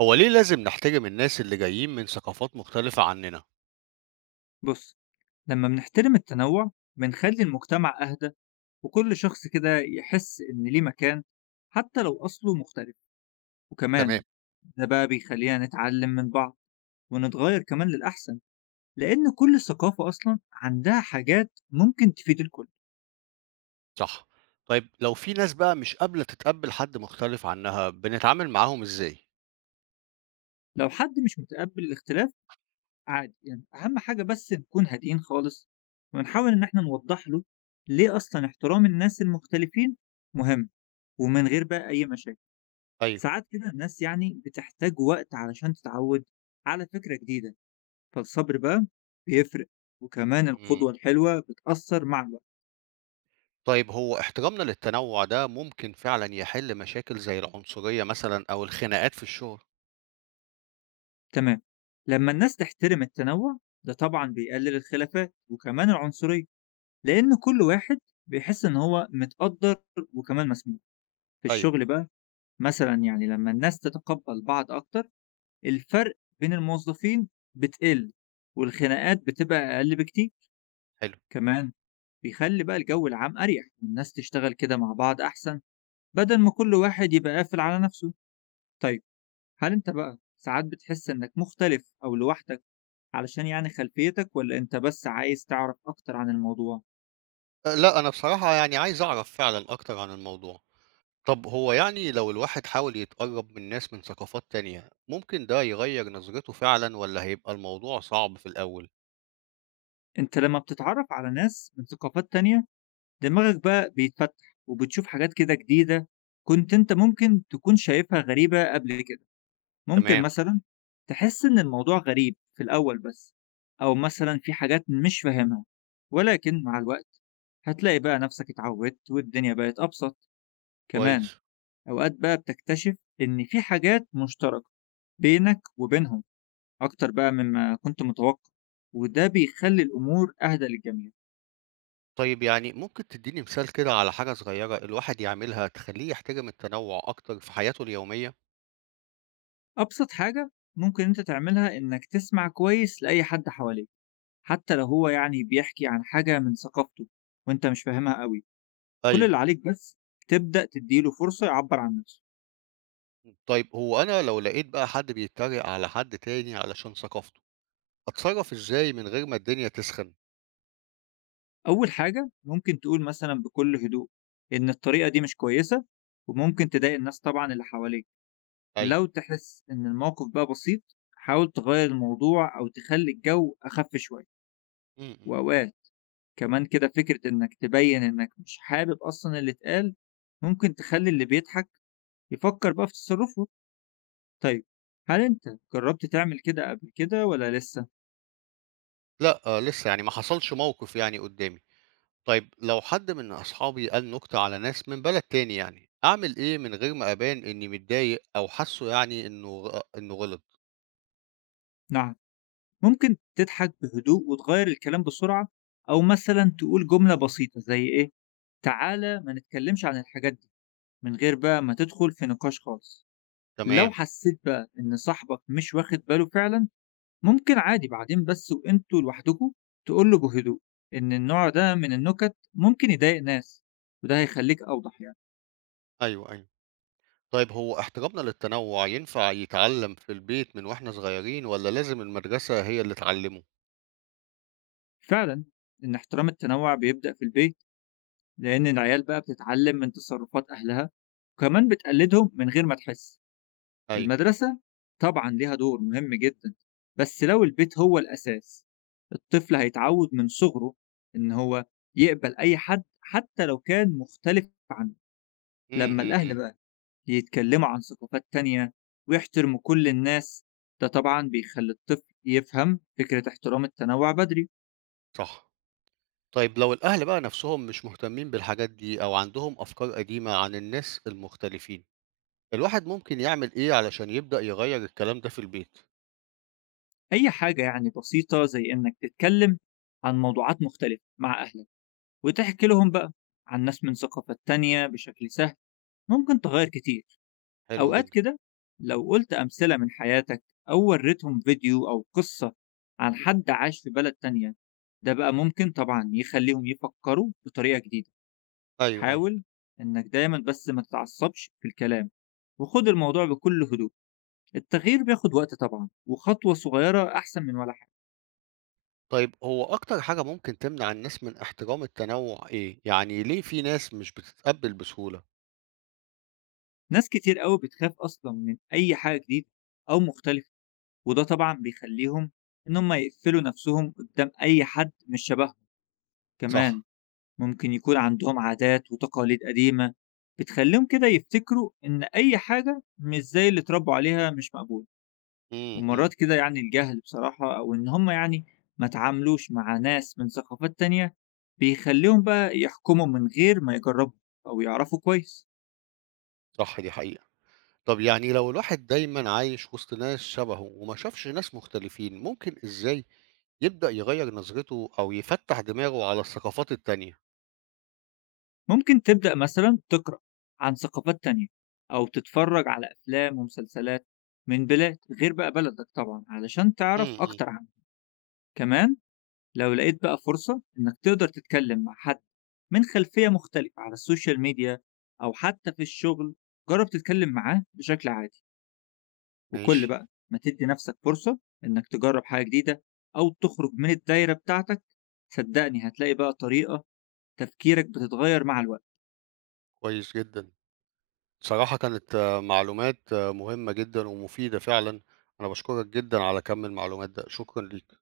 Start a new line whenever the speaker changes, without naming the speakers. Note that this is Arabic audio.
هو ليه لازم نحترم الناس اللي جايين من ثقافات مختلفة عننا؟
بص. لما بنحترم التنوع بنخلي المجتمع أهدى، وكل شخص كده يحس إن ليه مكان، حتى لو أصله مختلف. وكمان
تمام،
ده بقى بيخلينا نتعلم من بعض، ونتغير كمان للأحسن، لأن كل ثقافة أصلا عندها حاجات ممكن تفيد الكل.
صح. طيب لو في ناس بقى مش قابلة تتقبل حد مختلف عنها، بنتعامل معاهم ازاي؟
لو حد مش متقبل الاختلاف، عادي يعني، أهم حاجة بس نكون هادئين خالص، ونحاول إن احنا نوضح له ليه أصلا احترام الناس المختلفين مهم، ومن غير بقى أي مشاكل.
ايوه.
ساعات كده الناس يعني بتحتاج وقت علشان تتعود على فكرة جديدة، فالصبر بقى بيفرق، وكمان
مم.
القدوة الحلوة بتأثر مع الوقت.
طيب هو احترامنا للتنوع ده ممكن فعلا يحل مشاكل زي العنصرية مثلا أو الخناقات في الشغل؟
تمام. لما الناس تحترم التنوع، ده طبعا بيقلل الخلافات وكمان العنصرية، لأن كل واحد بيحس إن هو متقدر، وكمان مسموع. في
ايوه،
الشغل بقى، مثلا يعني لما الناس تتقبل بعض أكتر، الفرق بين الموظفين بتقل، والخناقات بتبقى أقل بكتير.
حلو.
كمان بيخلي بقى الجو العام أريح، والناس تشتغل كده مع بعض أحسن، بدل ما كل واحد يبقى قافل على نفسه. طيب، هل أنت بقى ساعات بتحس إنك مختلف أو لوحدك علشان يعني خلفيتك، ولا أنت بس عايز تعرف أكتر عن الموضوع؟
أه، لا أنا بصراحة يعني عايز أعرف فعلا أكتر عن الموضوع. طب هو يعني لو الواحد حاول يتقرب من ناس من ثقافات تانية، ممكن ده يغير نظرته فعلا ولا هيبقى الموضوع صعب في الأول؟
أنت لما بتتعرف على ناس من ثقافات تانية، دماغك بقى بيتفتح وبتشوف حاجات كده جديدة، كنت أنت ممكن تكون شايفها غريبة قبل كده. ممكن
تمام.
مثلا تحس إن الموضوع غريب في الأول بس، أو مثلا في حاجات مش فاهمها، ولكن مع الوقت هتلاقي بقى نفسك اتعودت، والدنيا بقت أبسط. كمان
كويس.
أوقات بقى بتكتشف إن في حاجات مشتركة بينك وبينهم أكتر بقى مما كنت متوقع، وده بيخلي الأمور أهدى للجميع.
طيب يعني ممكن تدّيني مثال كده على حاجة صغيّرة الواحد يعملها تخلّيه يحترم التنوُّع أكتر في حياته اليومية؟
أبسط حاجة ممكن أنت تعملها إنك تسمع كويس لأي حد حواليك، حتى لو هو بيحكي عن حاجة من ثقافته وأنت مش فاهمها قوي. كل
أيوه.
اللي عليك بس تبدأ تديله فرصة يعبر عن نفسه.
طيب هو أنا لو لقيت بقى حد بيتريق على حد تاني علشان ثقافته، أتصرّف إزاي من غير ما الدنيا تسخن؟
أول حاجة ممكن تقول مثلا بكل هدوء إن الطريقة دي مش كويسة، وممكن تضايق الناس طبعا اللي حواليك.
أيوه.
لو تحس إن الموقف بقى بسيط، حاول تغير الموضوع أو تخلي الجو أخف شوية.
إمم، إمم.
وأوقات كمان كده فكرة إنك تبين إنك مش حابب أصلا اللي اتقال، ممكن تخلي اللي بيضحك يفكر بقى في تصرفه. طيب، هل أنت جربت تعمل كده قبل كده ولا لسه؟
لأ، آه لسه يعني ما حصلش موقف يعني قُدّامي. طيب لو حد من أصحابي قال نكتة على ناس من بلد تاني يعني، أعمل إيه من غير ما أبان إنّي متضايق أو حاسّه يعني إنه غلط؟
نعم، ممكن تضحك بهدوء وتغير الكلام بسرعة، أو مثلا تقول جملة بسيطة زي إيه، تعالى ما نتكلمش عن الحاجات دي، من غير بقى ما تدخل في نقاش خالص. لو
تمام.
حسيت بقى إن صاحبك مش واخد باله فعلا، ممكن عادي بعدين بس وإنتوا لوحدكوا تقول له بهدوء إن النوع ده من النكت ممكن يضايق ناس، وده هيخليك أوضح يعني.
أيوه، أيوه. طيب هو احترامنا للتنوع ينفع يتعلم في البيت من واحنا صغيرين ولا لازم المدرسة هي اللي تعلمه؟
فعلا، إن احترام التنوع بيبدأ في البيت، لأن العيال بقى بتتعلم من تصرفات أهلها، وكمان بتقلدهم من غير ما تحس.
أيوه.
المدرسة طبعًا ليها دور مهم جدًا، بس لو البيت هو الأساس، الطفل هيتعود من صغره إن هو يقبل أي حد حتى لو كان مختلف عنه.
إمم،
لمّا
إمم،
الأهل
إمم،
بقى يتكلموا عن ثقافات تانية ويحترموا كل الناس، ده طبعًا بيخلّي الطفل يفهم فكرة احترام التنوع بدري.
صح. طيب لو الأهل بقى نفسهم مش مهتمين بالحاجات دي أو عندهم أفكار قديمة عن الناس المختلفين، الواحد ممكن يعمل إيه علشان يبدأ يغيّر الكلام ده في البيت؟
أي حاجة يعني بسيطة زي إنك تتكلم عن موضوعات مختلفة مع أهلك، وتحكي لهم بقى عن ناس من ثقافات تانية بشكل سهل، ممكن تغيّر كتير.
حلو
أوقات
جدًا.
كده لو قلت أمثلة من حياتك، أو وريتهم فيديو أو قصة عن حد عاش في بلد تانية، ده بقى ممكن طبعا يخليهم يفكروا بطريقة جديدة.
أيوه، أيوه.
حاول إنك دايما بس ما تتعصبش في الكلام، وخد الموضوع بكل هدوء. التغيير بياخد وقت طبعا، وخطوة صغيرة أحسن من ولا حاجة.
طيب هو أكتر حاجة ممكن تمنع الناس من احترام التنوع إيه؟ يعني ليه في ناس مش بتتقبل بسهولة؟
ناس كتير قوي بتخاف أصلا من أي حاجة جديدة أو مختلفة، وده طبعا بيخليهم إن هم يقفلوا نفسهم قدام أي حد مش شبههم. كمان
صح.
ممكن يكون عندهم عادات وتقاليد قديمة بتخليهم كده يفتكروا إن أي حاجة مش زي اللي اتربوا عليها مش مقبول.
إمم، إمم،
ومرات كده يعني الجهل بصراحة، أو إن هم يعني ما تعاملوش مع ناس من ثقافات تانية، بيخليهم بقى يحكموا من غير ما يجربوا أو يعرفوا كويس.
صح دي حقيقة. طب يعني لو الواحد دايما عايش وسط ناس شبهه وما شافش ناس مختلفين ممكن ازاي يبدأ يغير نظرته او يفتح دماغه على الثقافات التانية.
ممكن تبدأ مثلا تقرأ عن ثقافات تانية، أو تتفرج على أفلام ومسلسلات من بلاد غير بقى بلدك طبعا علشان تعرف
امم.
أكتر عنها. كمان لو لقيت بقى فرصة إنك تقدر تتكلم مع حد من خلفية مختلفة على السوشيال ميديا أو حتى في الشغل، جرب تتكلم معاه بشكل عادي.
ماشي.
وكل بقى ما تدي نفسك فرصة إنك تجرب حاجة جديدة أو تخرج من الدايرة بتاعتك، صدقني هتلاقي بقى طريقة تفكيرك بتتغير مع الوقت.
كويس جدا. صراحة كانت معلومات مهمة جدا ومفيدة فعلا. انا بشكرك جدا على كم المعلومات ده، شكرا ليك.